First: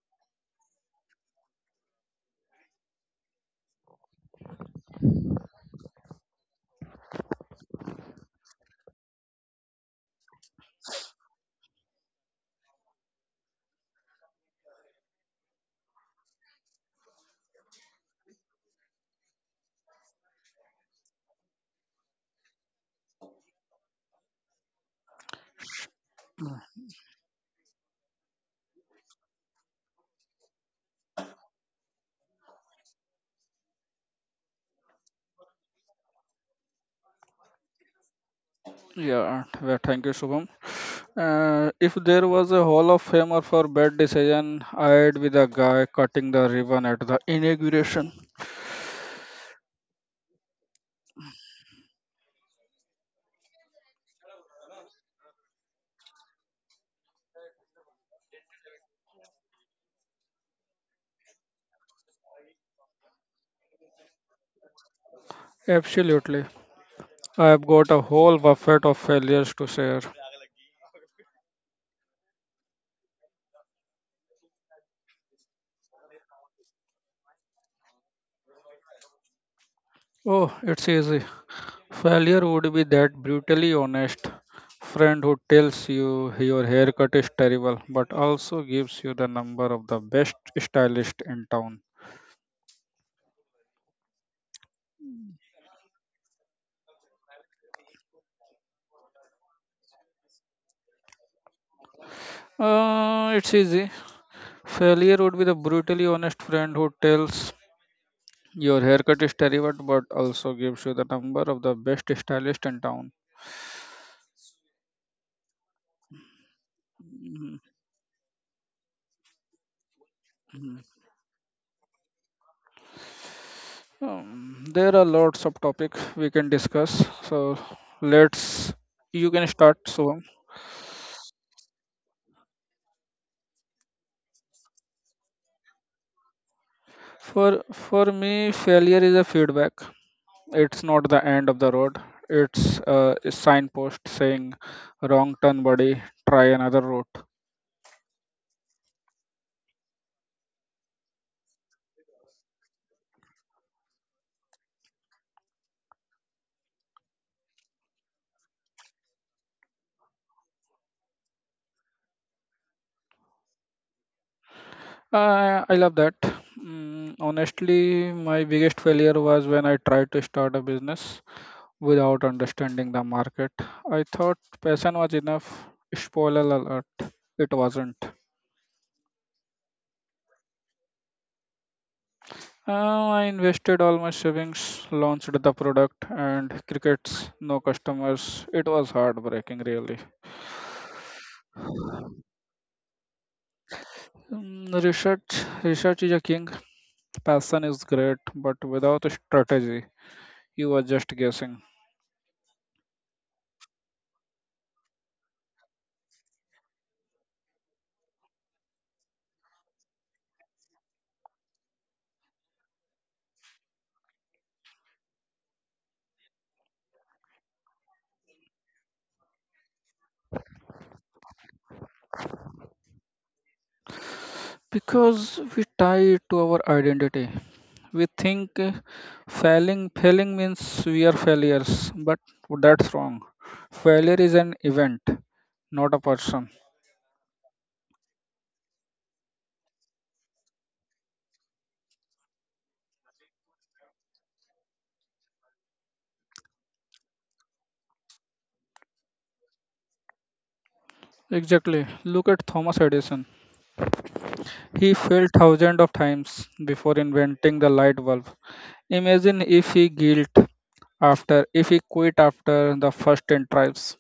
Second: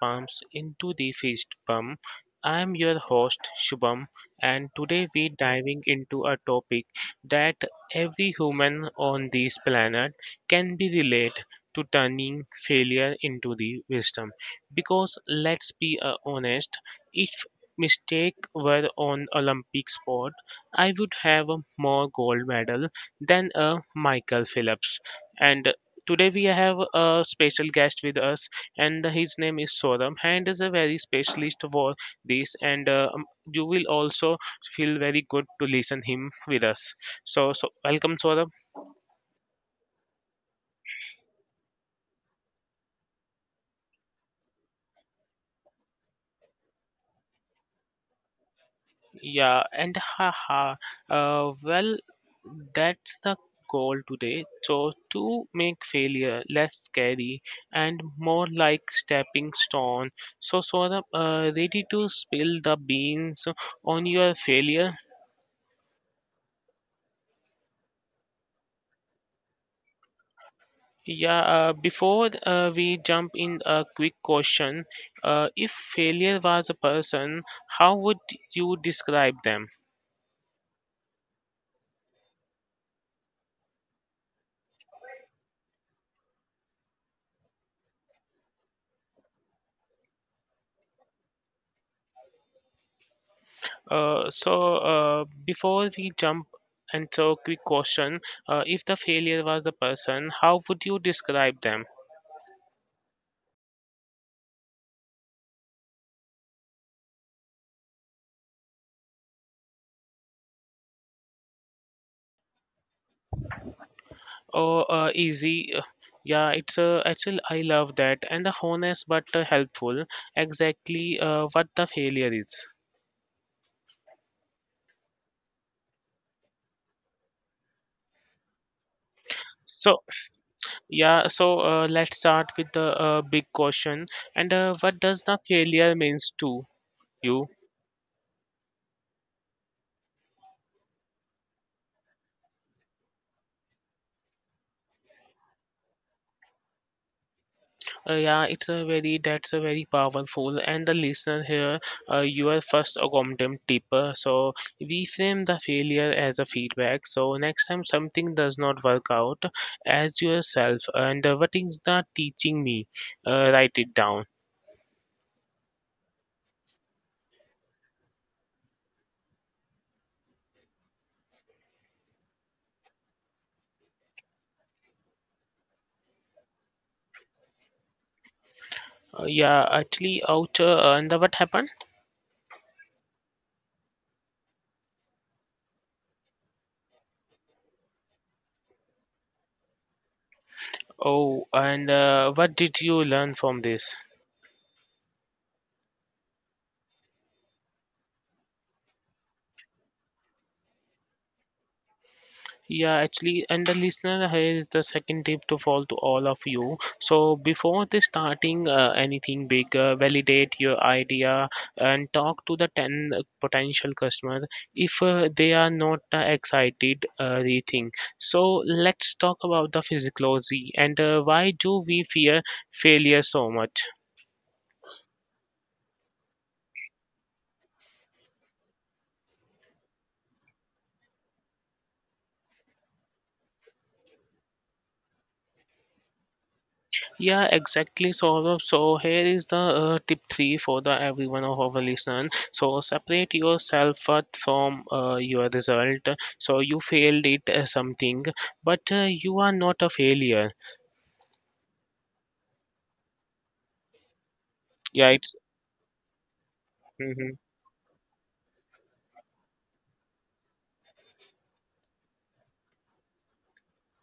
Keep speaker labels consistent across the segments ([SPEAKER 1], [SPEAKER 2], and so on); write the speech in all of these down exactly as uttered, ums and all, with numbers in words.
[SPEAKER 1] pumps into the fist pump. I'm your host Shubham, and today we're diving into a topic that every human on this planet can be relate to turning failure into the wisdom. Because let's be uh, honest, if mistake were on Olympic sport I would have a more gold medal than a Michael Phillips. And today we have a special guest with us, and his name is Soram, and is a very specialist for this. And uh, um, you will also feel very good to listen him with us. So, so welcome, Soram.
[SPEAKER 2] Yeah, well, thank you, Shubham. Uh, if there was a Hall of Famer for bad decision, I'd be the guy cutting the ribbon at the inauguration.
[SPEAKER 1] Yeah, and haha. Uh, well, that's the goal today. So, to make failure less scary and more like stepping stone. So, so of uh, ready to spill the beans on your failure.
[SPEAKER 2] Absolutely. I've got a whole buffet of failures to share.
[SPEAKER 1] Yeah, uh, before uh, we jump in, a quick question. Uh, if failure was a person, how would you describe them?
[SPEAKER 2] Oh, it's easy. Failure would be that brutally honest friend who tells you your haircut is terrible, but also gives you the number of the best stylist in town.
[SPEAKER 1] Uh, so uh, before we jump into quick question, uh, if the failure was the person, how would you describe them?
[SPEAKER 2] Uh, it's easy. Failure would be the brutally honest friend who tells your haircut is terrible, but also gives you the number of the best stylist in town.
[SPEAKER 1] Oh, uh, easy. uh, Yeah, it's uh, actually
[SPEAKER 2] Mhm,
[SPEAKER 1] I love that and the honest but uh, helpful.
[SPEAKER 2] mhm.
[SPEAKER 1] Exactly uh, what the failure is.
[SPEAKER 2] Um, there are lots of topics we can discuss. So let's you can start.
[SPEAKER 1] So
[SPEAKER 2] So
[SPEAKER 1] yeah, so uh, let's start with the uh, big question. And uh, what does the failure means to you?
[SPEAKER 2] for for me, failure is a feedback. It's not the end of the road. It's uh, a signpost saying, "Wrong turn, buddy. Try another route."
[SPEAKER 1] Uh, yeah, it's a very that's a very powerful, and the listener here, uh, your first accommodant tip. uh, So reframe the failure as a feedback. So next time something does not work out, as yourself, and uh, what is the teaching me? Uh, write it down.
[SPEAKER 2] I I love that. Mm, honestly, my biggest failure was when I tried to start a business without understanding the market. I thought passion was enough. Spoiler alert, it wasn't.
[SPEAKER 1] Uh, yeah, actually, out uh, and uh, what happened?
[SPEAKER 2] Uh, I invested all my savings, launched the product, and crickets, no customers. It was heartbreaking, really.
[SPEAKER 1] Oh, and uh, what did you learn from this?
[SPEAKER 2] Mm, research, research is a king. Passion is great, but without a strategy, you are just guessing.
[SPEAKER 1] Yeah, actually, and the listener has the second tip to fall to all of you. So before the starting uh, anything big, uh, validate your idea and talk to the ten potential customer. If uh, they are not uh, excited, uh, rethink. So let's talk about the physiology and uh, why do we fear failure so much?
[SPEAKER 2] Because we tie it to our identity. We think uh, failing failing means we are failures, but that's wrong. Failure is an event, not a person.
[SPEAKER 1] Yeah, exactly. So, so here is the uh, tip three for the every one of our listeners. So separate yourself first from uh, your result. So you failed it uh, something, but uh, you are not a failure.
[SPEAKER 2] Exactly. Look at Thomas Edison. He
[SPEAKER 1] Yeah,
[SPEAKER 2] failed thousands of times before
[SPEAKER 1] it's
[SPEAKER 2] inventing the light bulb. Imagine if he guilt after if he quit after the first ten tries.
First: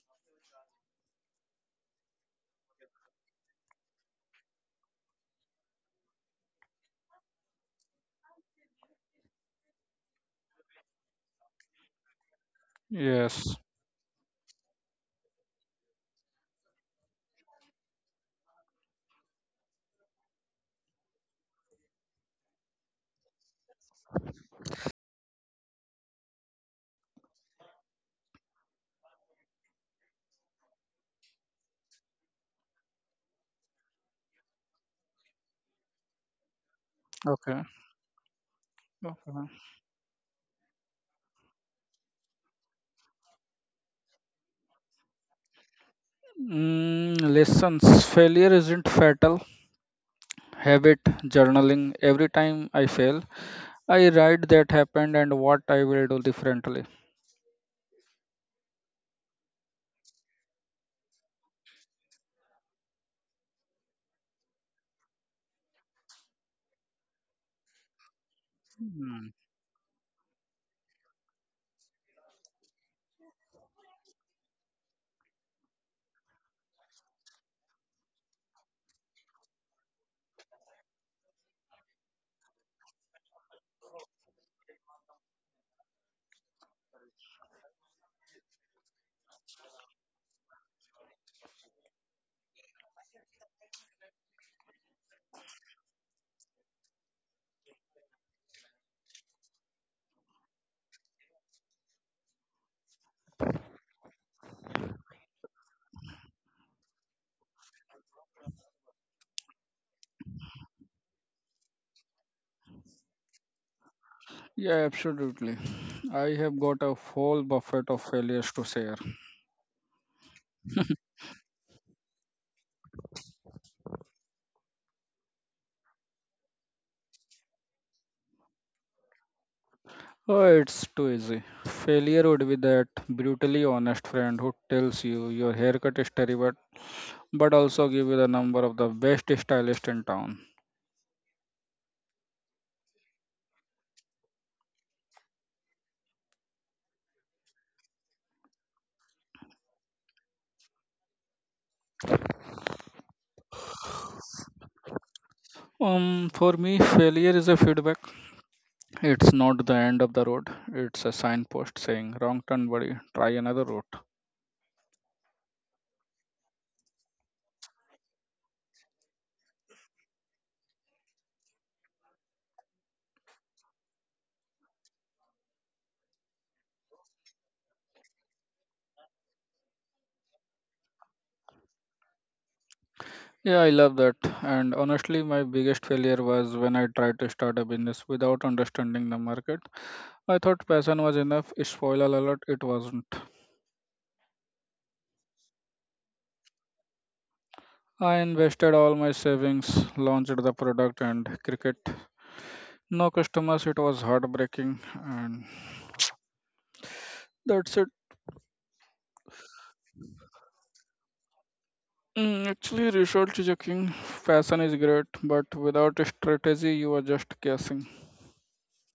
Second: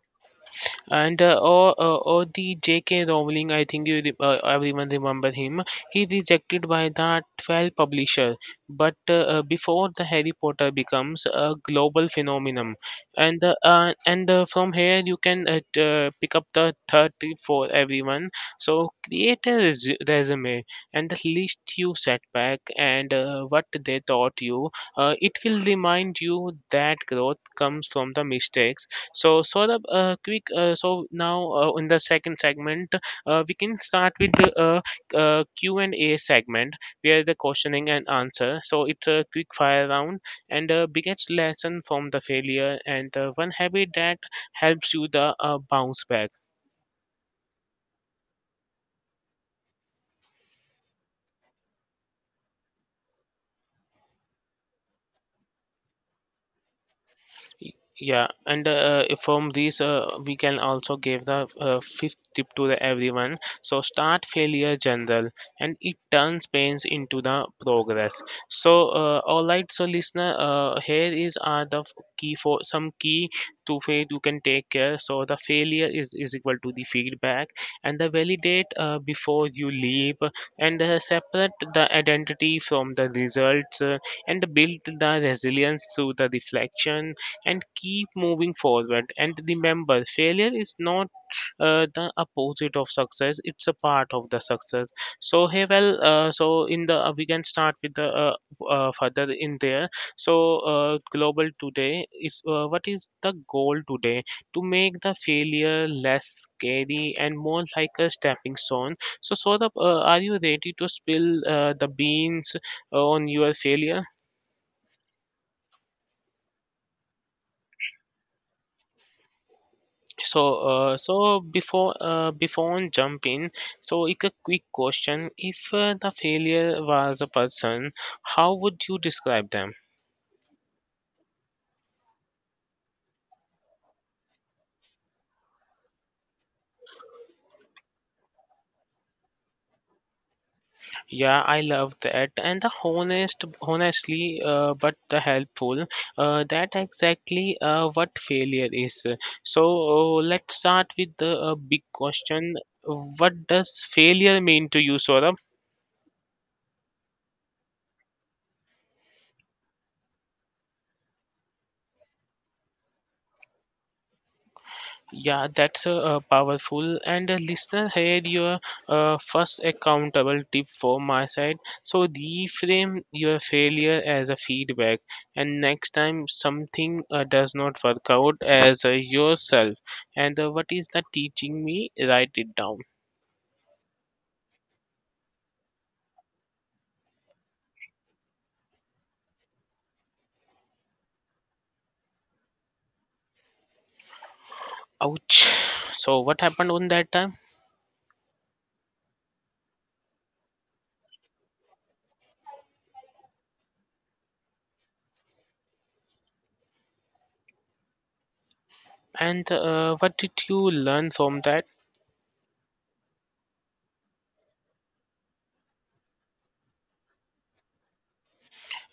[SPEAKER 1] and uh, or uh, or the J K. Rowling. I think you re- uh, everyone remember him. He rejected by the twelve publisher, but uh, uh, before the Harry Potter becomes a global phenomenon, and uh,
[SPEAKER 2] Yes.
[SPEAKER 1] uh, and uh, from here you can uh, t- uh, pick up the thirty for everyone. So create a res- resume and the list you set back and uh, what they taught you. Uh, it will remind you that growth comes from the mistakes so, Saurabh, uh, quick. Uh, so now uh, in the second segment, uh, we can start with the uh, uh, Q and A segment, where the
[SPEAKER 2] Okay,
[SPEAKER 1] questioning and answer. So it's a quick
[SPEAKER 2] okay.
[SPEAKER 1] fire round and a biggest lesson from the failure and uh, one habit that helps you the uh, bounce back.
[SPEAKER 2] Mm, lessons: failure isn't fatal. Habit: journaling. Every time I fail, I write that happened and what I will do differently.
[SPEAKER 1] Y- Yeah, and uh, from these, uh, we can also give the uh, fifth tip to the everyone. So start failure general, and it turns pains into the progress. So uh,
[SPEAKER 2] Hmm.
[SPEAKER 1] all right, so listener, uh, here is are the f- key for some key to fail you can take care. So the failure is is equal to the feedback, and the validate uh, before you leave, and uh, separate the identity from the results, uh, and build the resilience through the reflection and keep moving forward. And remember, failure is not uh, the opposite of success; it's a part of the success. So hey, well, uh, so in the uh, we can start with the uh, uh, further in there. So uh, global today is uh, what is the goal today to make the failure less scary and more like a stepping stone. So Saurabh, uh, are you ready to spill uh, the beans uh, on your failure?
[SPEAKER 2] Yeah, absolutely. I have got a whole buffet of failures to share.
[SPEAKER 1] So, uh, so before uh, before on jump in, so like a quick question: If uh, the failure was a person, how would you describe them?
[SPEAKER 2] Oh, it's too easy. Failure would be that brutally honest friend who tells you your haircut is terrible, but also give you the number of the best stylist in town.
[SPEAKER 1] Yeah, I love that, and the honest, honestly, uh, but the helpful. Uh, that exactly uh, what failure is. So uh, let's start with the uh, big question: What does failure mean to you, Saurabh?
[SPEAKER 2] Um, for me, failure is a feedback. It's not the end of the road. It's a signpost saying, "Wrong turn, buddy. Try another route."
[SPEAKER 1] Yeah, that's uh, uh, powerful. And uh, listener, here your uh, first accountable tip for my side. So reframe your failure as a feedback, and next time something uh, does not work out, as uh, yourself. And uh, what is that teaching me? Write it down.
[SPEAKER 2] Yeah, I love that. And honestly, my biggest failure was when I tried to start a business without understanding the market. I thought passion was enough. Spoiler alert, it wasn't.
[SPEAKER 1] Ouch. So what happened on that time?
[SPEAKER 2] I invested all my savings, launched the product, and cricket. No customers, it was heartbreaking. And that's it.
[SPEAKER 1] And uh, what did you learn from that?
[SPEAKER 2] Mm, actually, research checking. Passion is great, but without a strategy, you are just guessing.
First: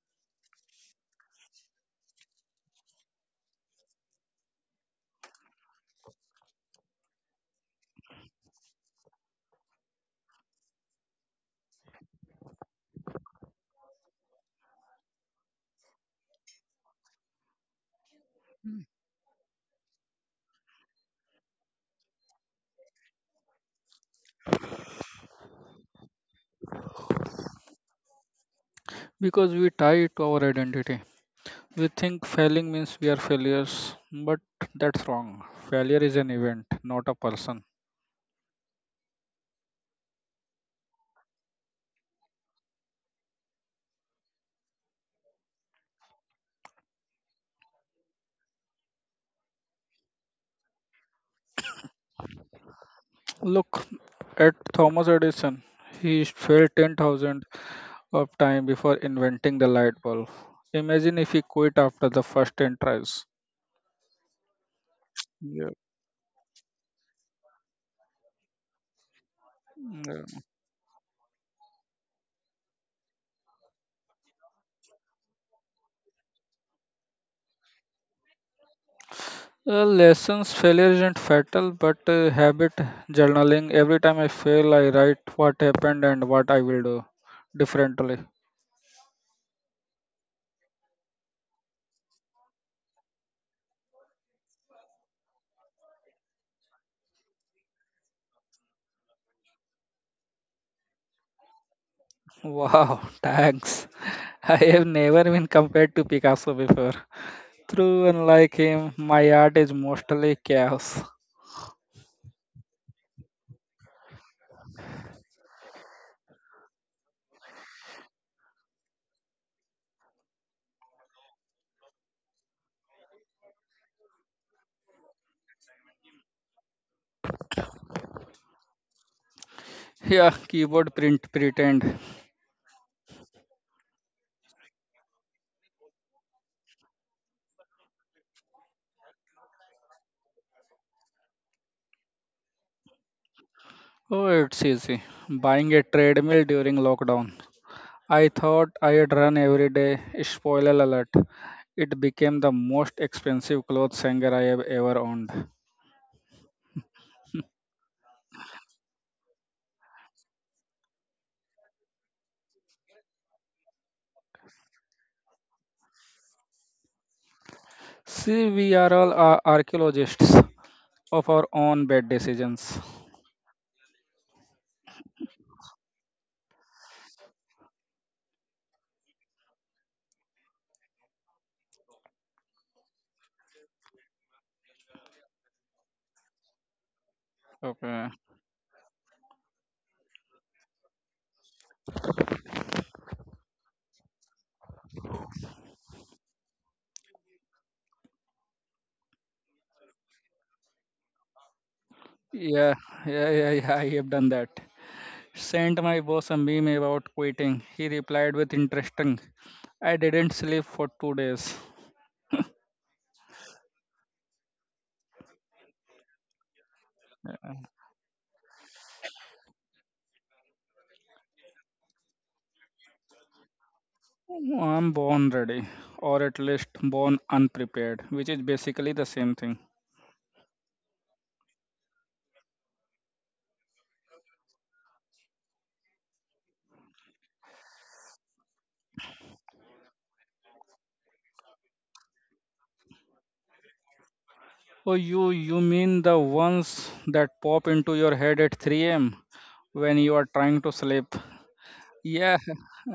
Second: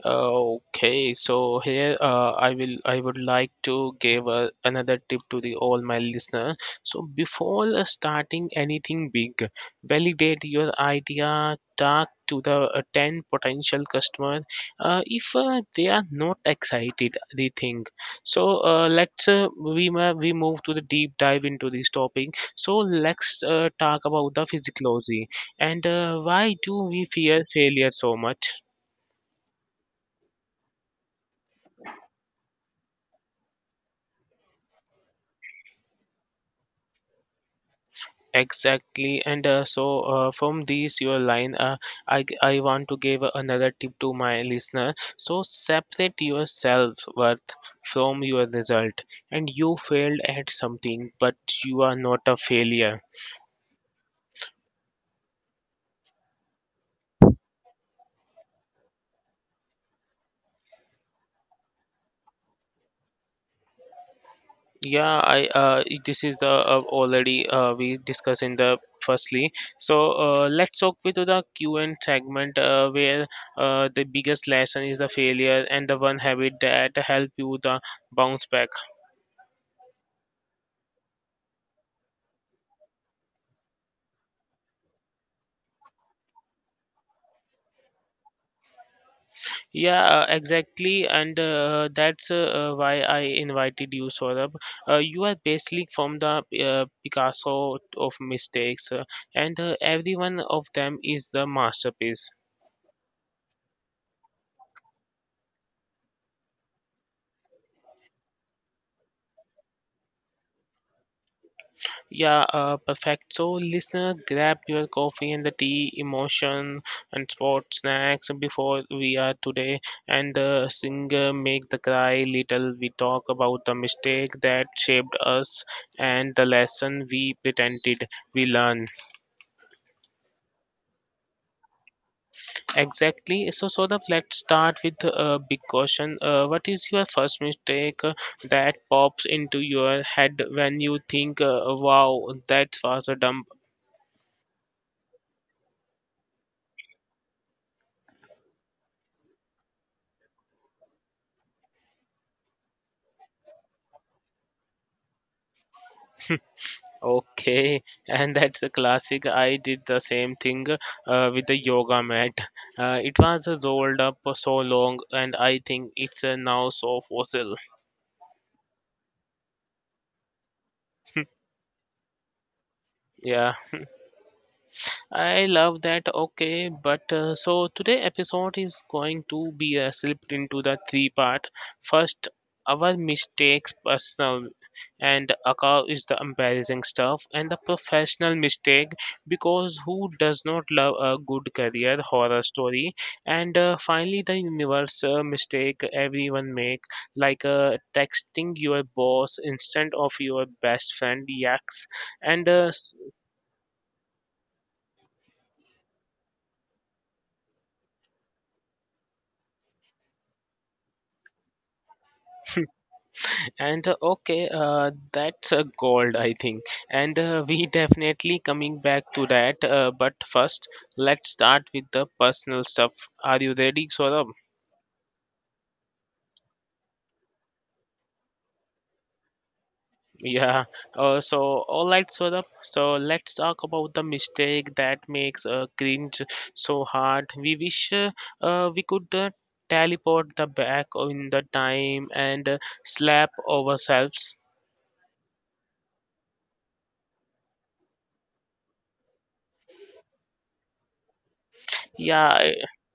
[SPEAKER 1] Okay, so here uh, I will I would like to give uh, another tip to the all my listener. So before uh, starting anything big, validate your idea. Talk to the uh, ten potential customer. Uh, if uh, they are not excited, they think. So
[SPEAKER 2] Hmm.
[SPEAKER 1] uh, let's uh, we ma- we move to the deep dive into this topic. So let's uh, talk about the physiology and uh, why do we fear failure so much?
[SPEAKER 2] Because we tie it to our identity. We think failing means we are failures, but that's wrong. Failure is an event, not a person.
[SPEAKER 1] Exactly, and uh, so uh, from these your line, uh, I g- I want to give another tip to my listener. So separate your self worth from your result, and you failed at something, but you are not a failure.
[SPEAKER 2] Look at Thomas Edison. He failed ten thousand of time before inventing the light bulb. Imagine if he quit after the first ten tries.
[SPEAKER 1] Yeah, I uh, this is the uh, already uh, we discussed in the firstly. So
[SPEAKER 2] Yeah.
[SPEAKER 1] uh, let's talk with the Q and segment uh, where uh, the biggest lesson is the failure and the one habit that help you the bounce back.
[SPEAKER 2] Uh, lessons failure isn't fatal, but uh, habit journaling. Every time I fail, I write what happened and what I will do differently.
[SPEAKER 1] Yeah, uh, exactly, and uh, that's uh, uh, why I invited you, Saurabh. Uh, you are basically from the uh, Picasso of mistakes, uh, and uh, every one of them is the masterpiece.
[SPEAKER 2] Wow, thanks. I have never been compared to Picasso before. True, unlike him, my art is mostly chaos.
[SPEAKER 1] Yeah, uh, perfect. So, listener, grab your coffee and the tea, emotion, and sport snacks before we are today, and the singer make the cry little. We talk about the mistake that shaped us and the lesson we pretended we learned.
[SPEAKER 2] Yeah, keyboard print pretend.
[SPEAKER 1] Exactly. So, so the let's start with a uh, big question. Uh, what is your first mistake uh, that pops into your head when you think, uh, "Wow, that was a dump."
[SPEAKER 2] Oh, it's easy. Buying a treadmill during lockdown. I thought I'd run every day. Spoiler alert. It became the most expensive clothes hanger I have ever owned.
[SPEAKER 1] Okay, and that's a classic. I did the same thing uh, with the yoga mat. Uh, it was rolled up so long, and I think it's uh, now so fossil.
[SPEAKER 2] See, we are all ar- archaeologists of our own bad decisions.
[SPEAKER 1] Yeah. I love that. Okay, but uh, so today episode is going to be uh, slipped into the three part. First, our mistakes personal and account is the embarrassing stuff and the
[SPEAKER 2] Okay.
[SPEAKER 1] professional mistake because who does not love a good career horror story and uh, finally the universal mistake everyone make like uh, texting your boss instead of your best friend yaks and uh,
[SPEAKER 2] Yeah, yeah, yeah, yeah, I have done that. Sent my boss a meme about quitting. He replied with interesting. I didn't sleep for two days.
[SPEAKER 1] And uh, okay, uh, that's a gold, I think. And uh, we definitely coming back to that. Uh, but first, let's start with the personal stuff. Are you ready, Saurabh?
[SPEAKER 2] I'm born ready, or at least born unprepared, which is basically the same thing.
[SPEAKER 1] Yeah. Uh, so, all right, Saurabh. So, let's talk about the mistake that makes uh, cringe so hard. We wish uh, uh, we could uh, teleport the back in the time and uh, slap ourselves.
[SPEAKER 2] Oh, you you mean the ones that pop into your head at three a m when you are trying to sleep?
[SPEAKER 1] Yeah,
[SPEAKER 2] Yeah,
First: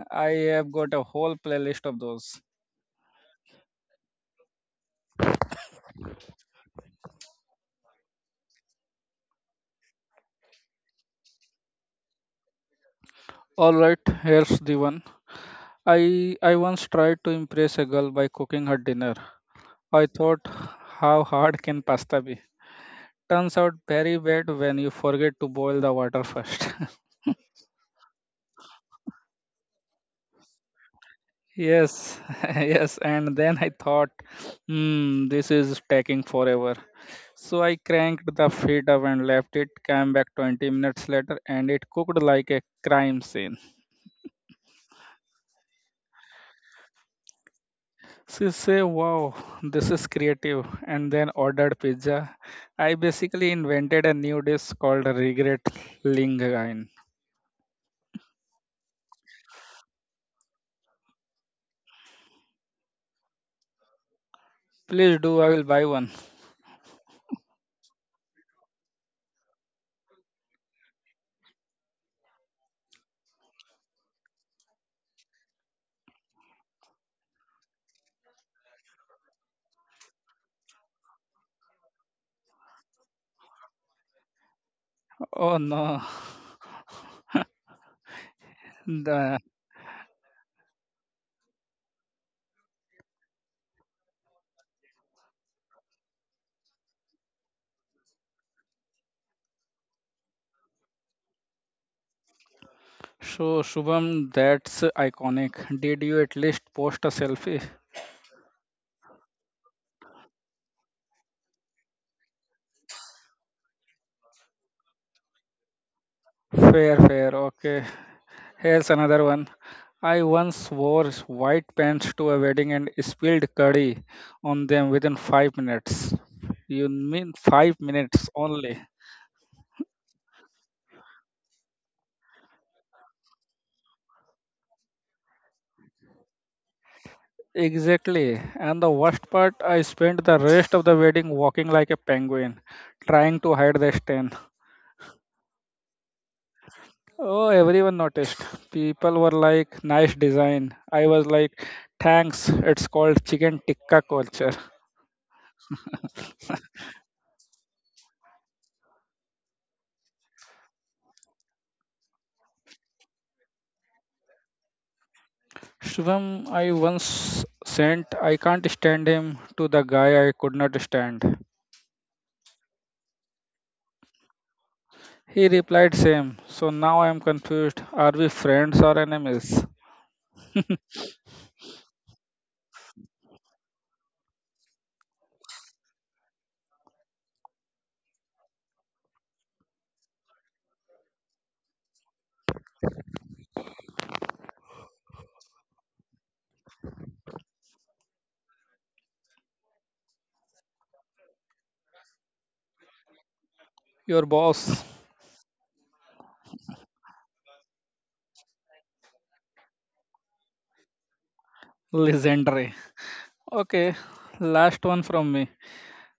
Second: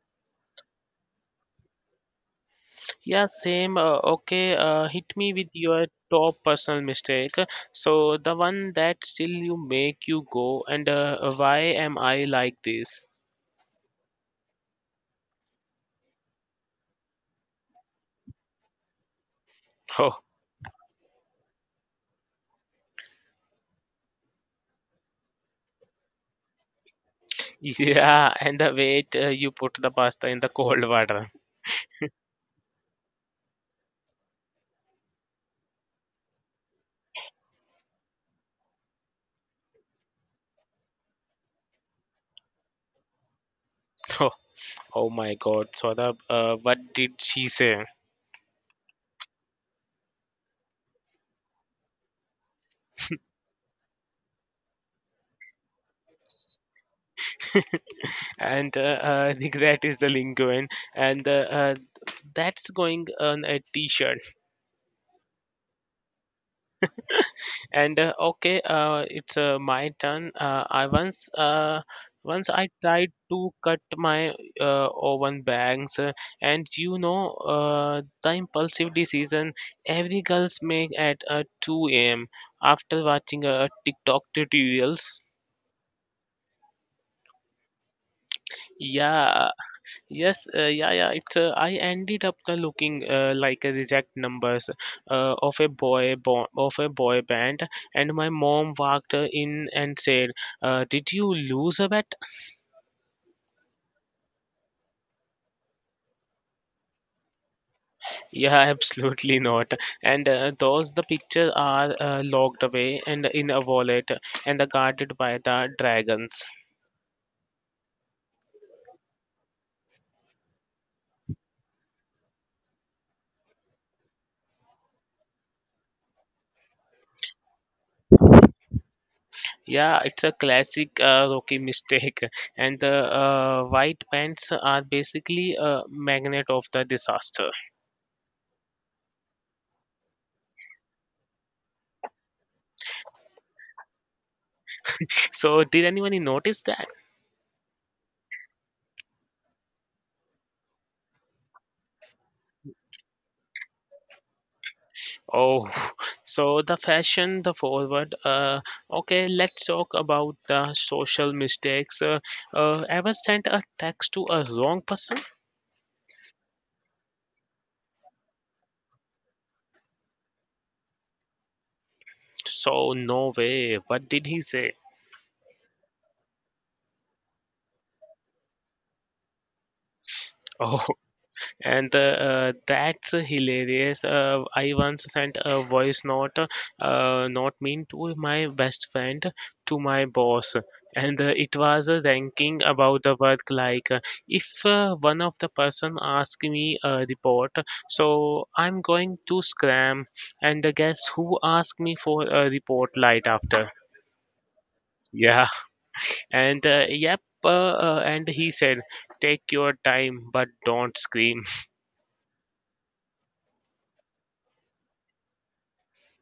[SPEAKER 2] I have got a whole playlist of those.
[SPEAKER 1] Yeah, same. Uh, okay, uh, hit me with your top personal mistake. So, the one that still you make you go, and uh, why am I like this?
[SPEAKER 2] All right, here's the one. I I once tried to impress a girl by cooking her dinner. I
[SPEAKER 1] Oh,
[SPEAKER 2] thought, how hard can pasta be? Turns out very bad when you forget to boil the water first.
[SPEAKER 1] yeah, and the way uh, you put the pasta in the cold water.
[SPEAKER 2] Yes, yes, and then I thought, hmm, this is taking forever. So I cranked the feed up and left it, came back twenty minutes later, and it cooked like a crime scene.
[SPEAKER 1] Oh, oh my God, Swadha, uh, what did she say?
[SPEAKER 2] She said, wow, this is creative, and then ordered pizza. I basically invented a new dish called regret linguine.
[SPEAKER 1] And uh, uh, regret is the lingo, and uh, uh, that's going on a t-shirt.
[SPEAKER 2] Please do, I will buy one.
[SPEAKER 1] And uh, okay, uh, it's uh, my turn. Uh, I once uh, once I tried to cut my uh, oven bags, uh, and you know uh, the impulsive decision every girls make at uh, two a m after watching uh, TikTok tutorials.
[SPEAKER 2] Oh no. The,
[SPEAKER 1] Yeah, Yes, uh, yeah, yeah. It's uh, I ended up uh, looking uh, like a reject numbers uh, of a boy bo- of a boy band, and my mom walked uh, in and said, uh, "Did you lose a bet?"
[SPEAKER 2] so Shubham, that's iconic. Did you at least post a selfie?
[SPEAKER 1] Yeah, absolutely not. And uh, those the pictures are uh, locked away and in a wallet and are guarded by the dragons.
[SPEAKER 2] Fair, fair. Okay. Here's another one. I once wore white pants to a wedding and spilled curry on them within five minutes. You mean five minutes only?
[SPEAKER 1] Yeah, it's a classic uh, rookie mistake, and the uh, white pants are basically a magnet of the disaster.
[SPEAKER 2] Exactly. And the worst part, I spent the rest of the wedding walking like a penguin, trying to hide the stain.
[SPEAKER 1] So did anyone notice that?
[SPEAKER 2] Oh, everyone noticed. People were like, nice design. I was like, thanks, it's called chicken tikka culture.
[SPEAKER 1] Oh, so the fashion, the forward. Uh, okay, let's talk about the social mistakes. Uh, uh, ever sent a text to a wrong person?
[SPEAKER 2] Shubham, I once sent "I can't stand him" to the guy I could not stand.
[SPEAKER 1] So no way. What did he say?
[SPEAKER 2] He replied same. So now I am confused. Are we friends or enemies?
[SPEAKER 1] Oh, and uh, uh, that's hilarious. uh, I once sent a voice note uh, not mean to my best friend, to my boss. And uh, it was a ranking about the work, like, uh, if uh, one of the person ask me a report, so I'm going to scram. And uh, guess who asked me for a report light after?
[SPEAKER 2] Your boss,
[SPEAKER 1] Yeah. and uh, yep uh, uh, and he said, take your time but don't scream.
[SPEAKER 2] legendary. Okay, last one from me.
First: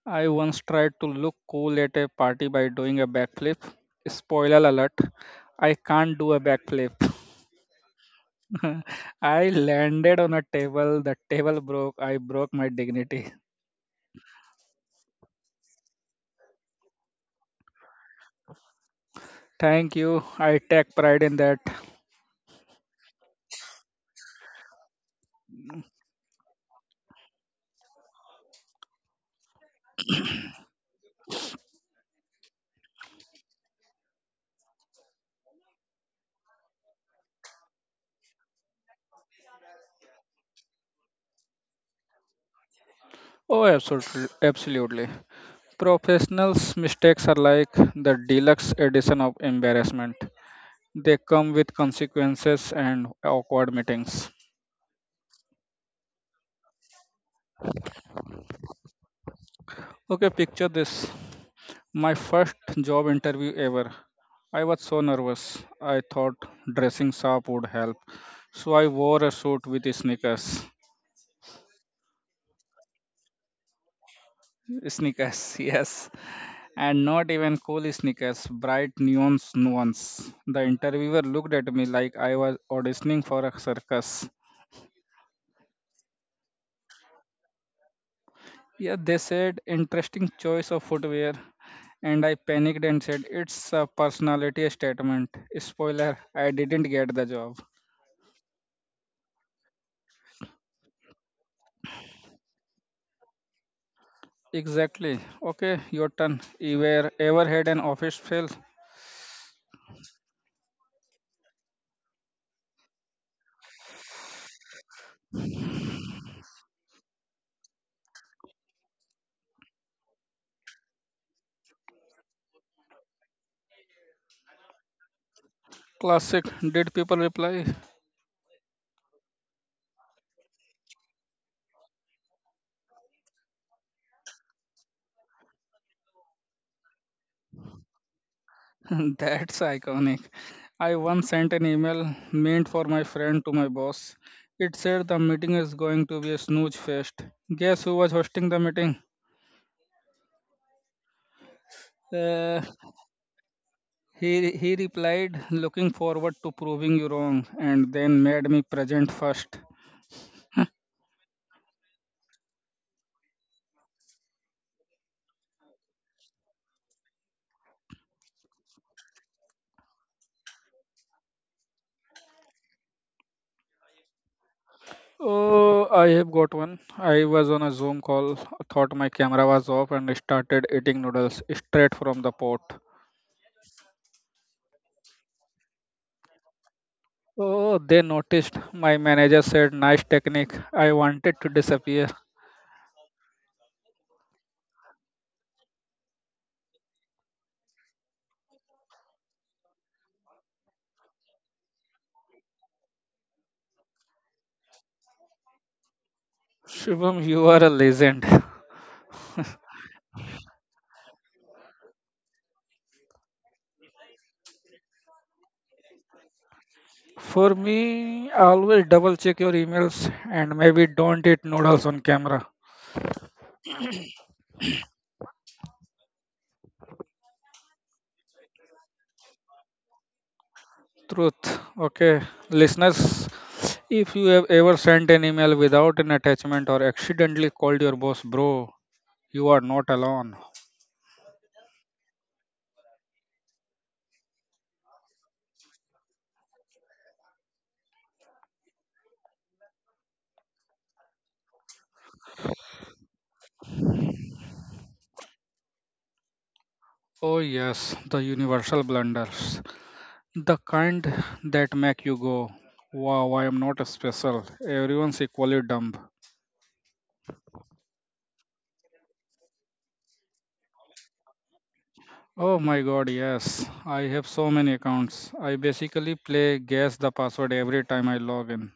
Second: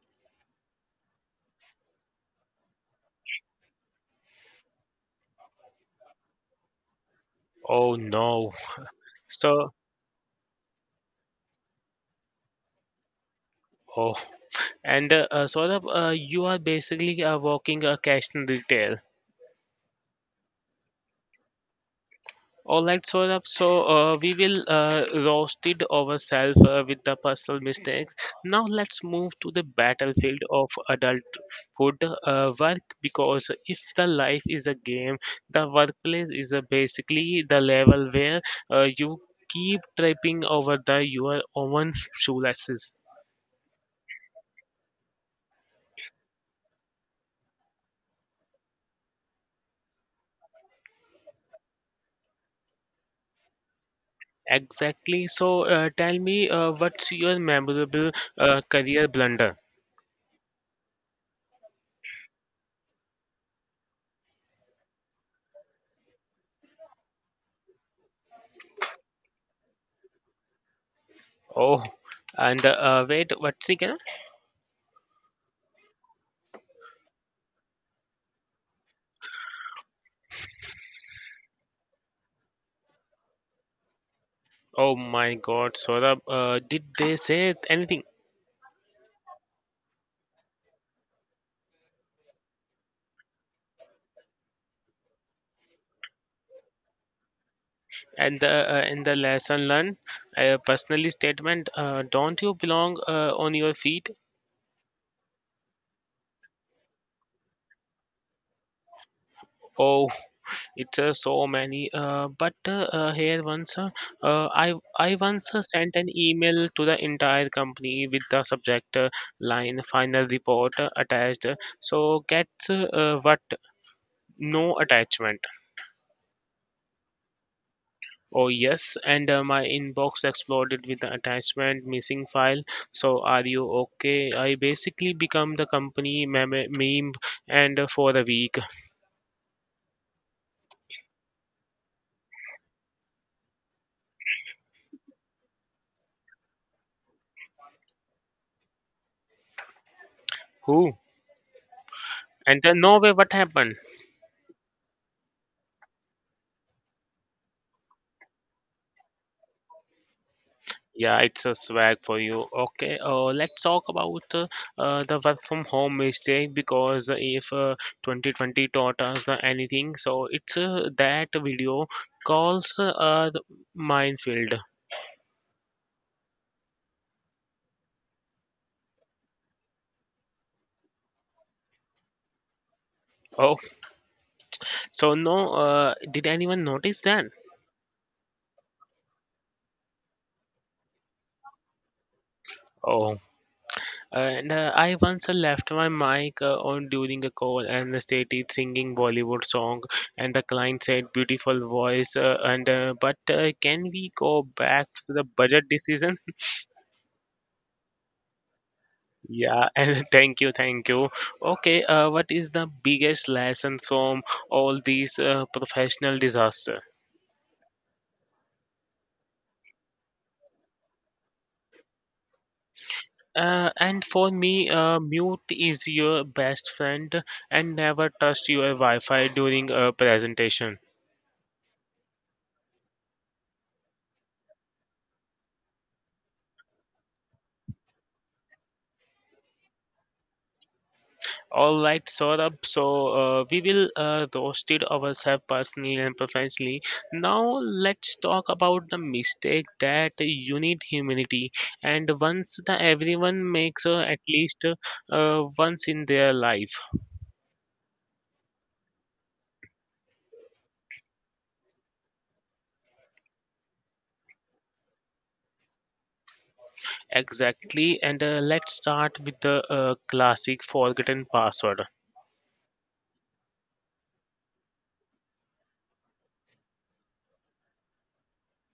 [SPEAKER 2] I once tried to look cool at a party by doing a backflip. Spoiler alert, I can't do a backflip.
[SPEAKER 1] Oh no.
[SPEAKER 2] I
[SPEAKER 1] So,
[SPEAKER 2] landed on a table, the table broke, I broke my dignity.
[SPEAKER 1] oh, and uh, uh, Saurabh, uh, you are basically uh, working a cash in retail.
[SPEAKER 2] Thank you, I take pride in that.
[SPEAKER 1] All right, Saurabh. So uh, we will uh, roast it ourselves uh, with the personal mistakes. Now let's move to the battlefield of adulthood, uh, work, because if the life is a game, the workplace is uh, basically the level where uh, you keep tripping over the your own shoelaces.
[SPEAKER 2] Oh, absolutely, absolutely. Professionals' mistakes are like the deluxe edition of embarrassment. They come with consequences and awkward meetings.
[SPEAKER 1] Exactly. So, uh, tell me, uh, what's your memorable uh, career blunder?
[SPEAKER 2] Okay, picture this. My first job interview ever. I was so nervous. I thought dressing sharp would help. So I wore a suit with sneakers.
[SPEAKER 1] Oh, and uh, wait, what's again?
[SPEAKER 2] Sneakers, yes. And not even cool sneakers, bright neon ones. The interviewer looked at me like I was auditioning for a circus.
[SPEAKER 1] Oh my God, Saurabh, uh, did they say anything?
[SPEAKER 2] Yeah, they said, interesting choice of footwear. And I panicked and said, it's a personality statement. Spoiler, I didn't get the job.
[SPEAKER 1] And the, uh, in the lesson learned, uh, personally statement, uh, don't you belong uh, on your feet?
[SPEAKER 2] Exactly. Okay, your turn. Ever, ever had an office fail?
[SPEAKER 1] Oh, it's uh, so many. Uh, but uh, uh, here once, uh, uh, I I once uh, sent an email to the entire company with the subject uh, line final report uh, attached. So gets, uh, uh, what? No attachment.
[SPEAKER 2] Classic. Did people reply?
[SPEAKER 1] Oh yes, and uh, my inbox exploded with the attachment missing file. So are you okay? I basically become the company meme, meme and uh, for a week.
[SPEAKER 2] That's iconic. I once sent an email meant for my friend to my boss. It said the meeting is going to be a snooze fest. Guess who was hosting the meeting?
[SPEAKER 1] Who?
[SPEAKER 2] Uh,
[SPEAKER 1] And uh, no way, what happened?
[SPEAKER 2] he, he replied, looking forward to proving you wrong, and then made me present first.
[SPEAKER 1] Yeah, it's a swag for you. Okay, uh, let's talk about uh, uh, the work from home mistake, because if uh, twenty twenty taught us the anything, so it's uh, that video calls, uh, the minefield.
[SPEAKER 2] Oh, I have got one. I was on a Zoom call, thought my camera was off, and started eating noodles straight from the pot.
[SPEAKER 1] Oh, so no, uh, did anyone notice that?
[SPEAKER 2] Oh, they noticed. My manager said, nice technique. I wanted to disappear.
[SPEAKER 1] Oh, and uh, I once left my mic uh, on during a call and started singing Bollywood song, and the client said beautiful voice, uh, and uh, but uh, can we go back to the budget decision?
[SPEAKER 2] Shubham, you are a legend.
[SPEAKER 1] Yeah. and thank you, thank you. Okay, uh, what is the biggest lesson from all these uh, professional disaster?
[SPEAKER 2] For me, always double check your emails and maybe don't eat noodles on camera.
[SPEAKER 1] Uh, and for me, uh, mute is your best friend, and never trust your Wi-Fi during a presentation.
[SPEAKER 2] Truth. Okay. Listeners, if you have ever sent an email without an attachment or accidentally called your boss, bro, you are not alone.
[SPEAKER 1] All right, Saurabh. So uh, we will uh, roasted ourselves personally and professionally. Now let's talk about the mistake that you need humility. And once the everyone makes uh, at least uh, once in their life.
[SPEAKER 2] Oh, yes, the universal blunders. The kind that make you go, wow, I am not special. Everyone's equally dumb.
[SPEAKER 1] Exactly. And uh, let's start with the uh, classic forgotten password.
[SPEAKER 2] Oh my god, yes. I have so many accounts. I basically play guess the password every time I log in.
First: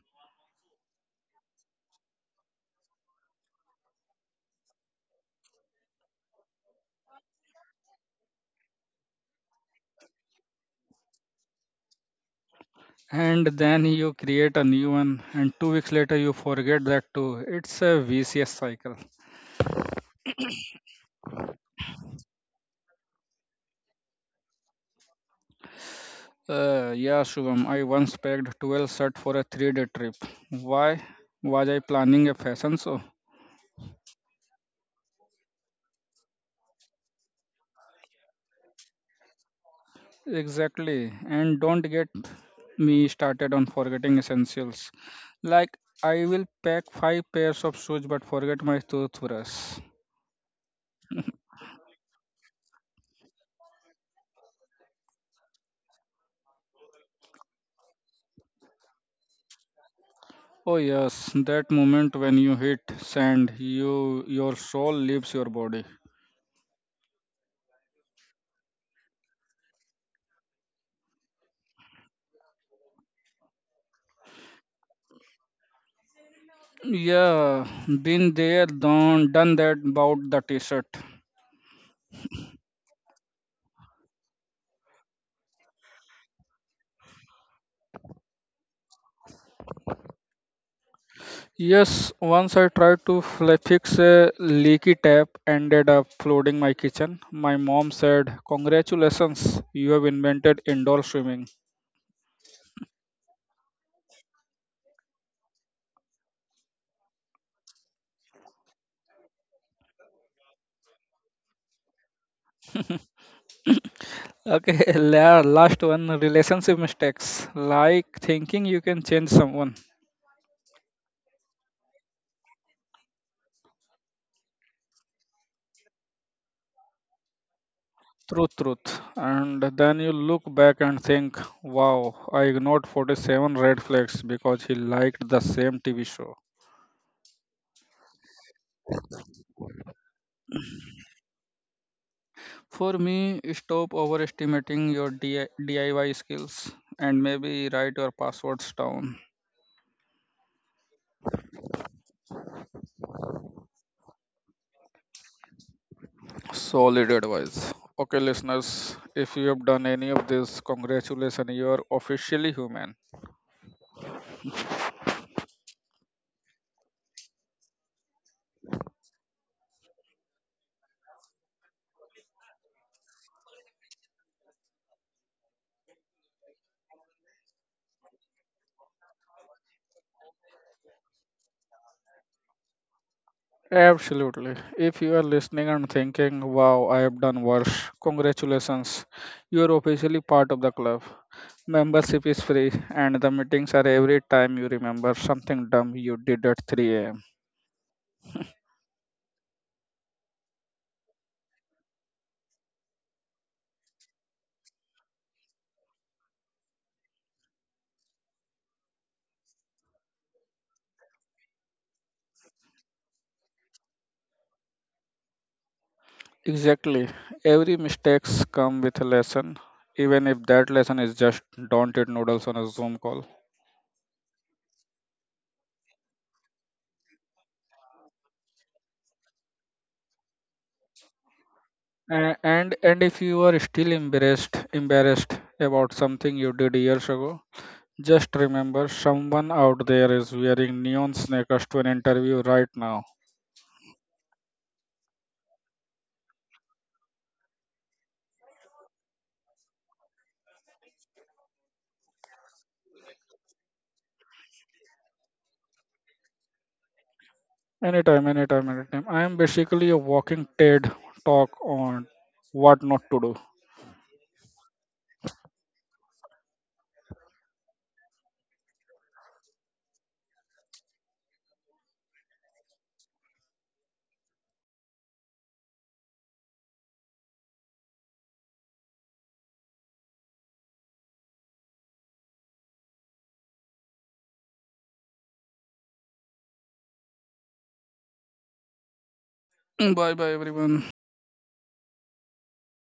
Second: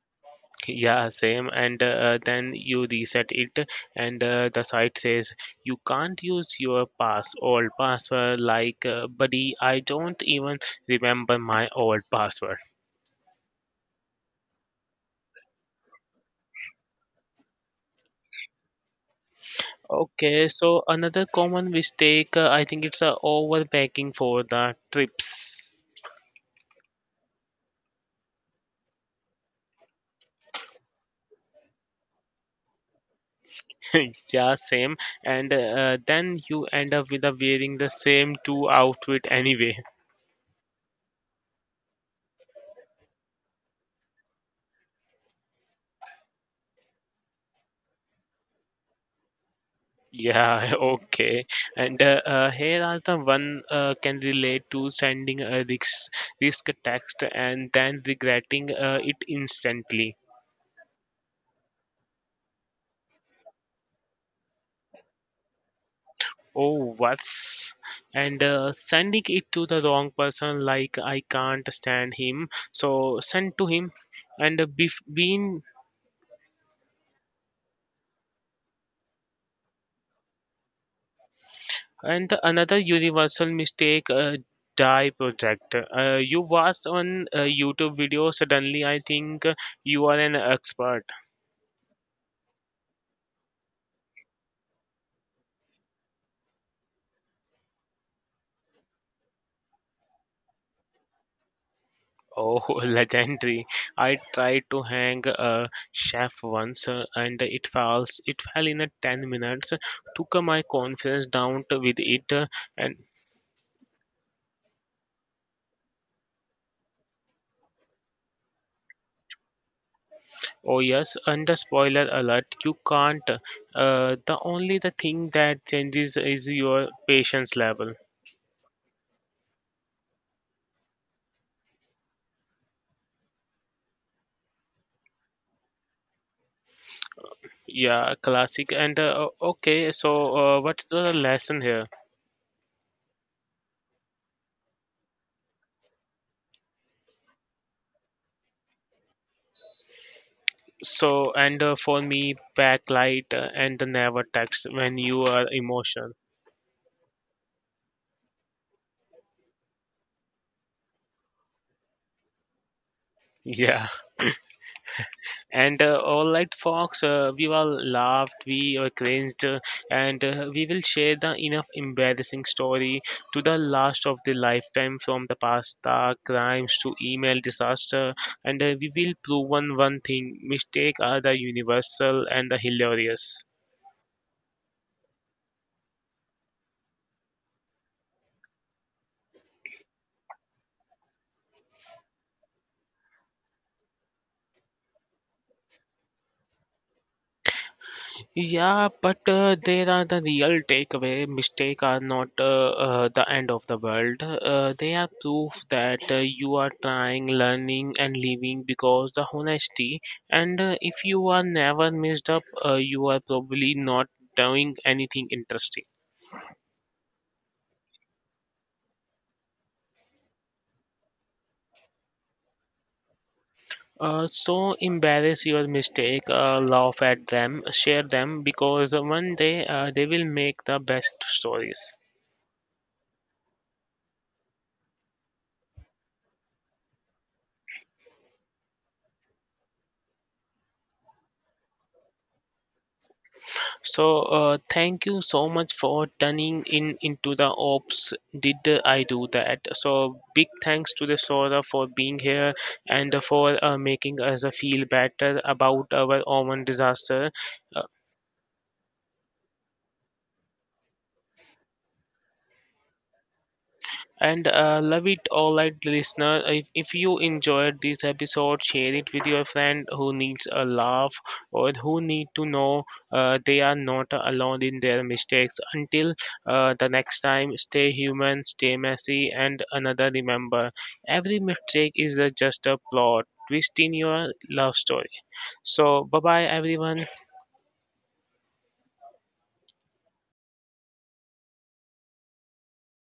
[SPEAKER 1] Yeah, same. And uh, uh, then you reset it, and uh, the site says you can't use your pass old password. Like, uh, buddy, I don't even remember my old password.
[SPEAKER 2] And then you create a new one, and two weeks later you forget that too. It's a vicious cycle.
[SPEAKER 1] Okay, so another common mistake, uh, I think it's uh, overpacking for the trips.
[SPEAKER 2] Uh, yeah, Shubham, I once packed twelve set for a three day trip. Why was I planning a fashion show?
[SPEAKER 1] Yeah, same. And uh, then you end up with uh, wearing the same two outfit anyway.
[SPEAKER 2] Exactly. And don't get me started on forgetting essentials. Like, I will pack five pairs of shoes but forget my toothbrush.
[SPEAKER 1] Yeah. Okay. And uh, uh, here are the one uh, can relate to sending a risk, risk text and then regretting uh, it instantly.
[SPEAKER 2] Oh yes, that moment when you hit sand, you your soul leaves your body.
[SPEAKER 1] Oh, worse. And uh, sending it to the wrong person, like I can't stand him, so send to him. And uh, bef- being
[SPEAKER 2] Yeah, been there, done, done that about the t-shirt.
[SPEAKER 1] And another universal mistake, uh, die project. Uh, you watch on a YouTube video, suddenly I think uh, you are an expert.
[SPEAKER 2] Yes, once I tried to fl- fix a leaky tap, ended up flooding my kitchen. My mom said, "Congratulations, you have invented indoor swimming."
[SPEAKER 1] Oh, legendary! I tried to hang a chef once, uh, and it falls. It fell in a ten minutes. Took uh, my confidence down to with it, uh, and
[SPEAKER 2] Okay, la- last one, relationship mistakes, like thinking you can change someone.
[SPEAKER 1] oh yes, and the spoiler alert: you can't. Uh, the only the thing that changes is your patience level.
[SPEAKER 2] Truth, truth. And then you look back and think, wow, I ignored forty-seven red flags because he liked the same T V show.
[SPEAKER 1] Yeah, classic. And uh, o- okay, so uh, what's the lesson here?
[SPEAKER 2] For me, stop overestimating your D I- D I Y skills and maybe write your passwords down.
[SPEAKER 1] So, and uh, for me, backlight, uh, and the never text when you are emotional.
[SPEAKER 2] Solid advice. Okay, listeners, if you have done any of this, congratulations, you are officially human.
[SPEAKER 1] Yeah. And uh, all right, folks, uh, we all laughed, we were cringed, uh, and uh, we will share the enough embarrassing story to the last of the lifetime from the pasta crimes to email disaster. And uh, we will prove one, one thing mistake are the universal and the hilarious.
[SPEAKER 2] Absolutely. If you are listening and thinking, wow, I have done worse, congratulations. You are officially part of the club. Membership is free, and the meetings are every time you remember something dumb you did at three a m.
[SPEAKER 1] Yeah, but uh, there are the real takeaway. Mistakes are not uh, uh, the end of the world. Uh, they are proof that uh, you are trying, learning, and living because the honesty. And uh, if you are never messed up, uh, you are probably not doing anything interesting.
[SPEAKER 2] Exactly. Every mistakes come with a lesson, even if that lesson is just don't eat noodles on a Zoom call.
[SPEAKER 1] Uh, so embarrass your mistake, uh, laugh at them, share them because one day uh, they will make the best stories.
[SPEAKER 2] A- And and if you are still embarrassed embarrassed about something you did years ago, just remember, someone out there is wearing neon sneakers to an interview right now.
[SPEAKER 1] So uh, thank you so much for turning in into the ops. Did I do that? So big thanks to the Sora for being here and for uh, making us feel better about our own disaster. Uh,
[SPEAKER 2] Anytime, anytime, anytime. I am basically a walking TED talk on what not to
[SPEAKER 1] And uh, Love it. All right, listener. I- If you enjoyed this episode, share it with your friend who needs a laugh or who need to know uh, they are not alone in their mistakes. Until uh, the next time, stay human, stay messy, and another remember, every mistake is uh, just a plot twist in your love story. So, bye bye, everyone.
[SPEAKER 2] do. Bye bye, everyone.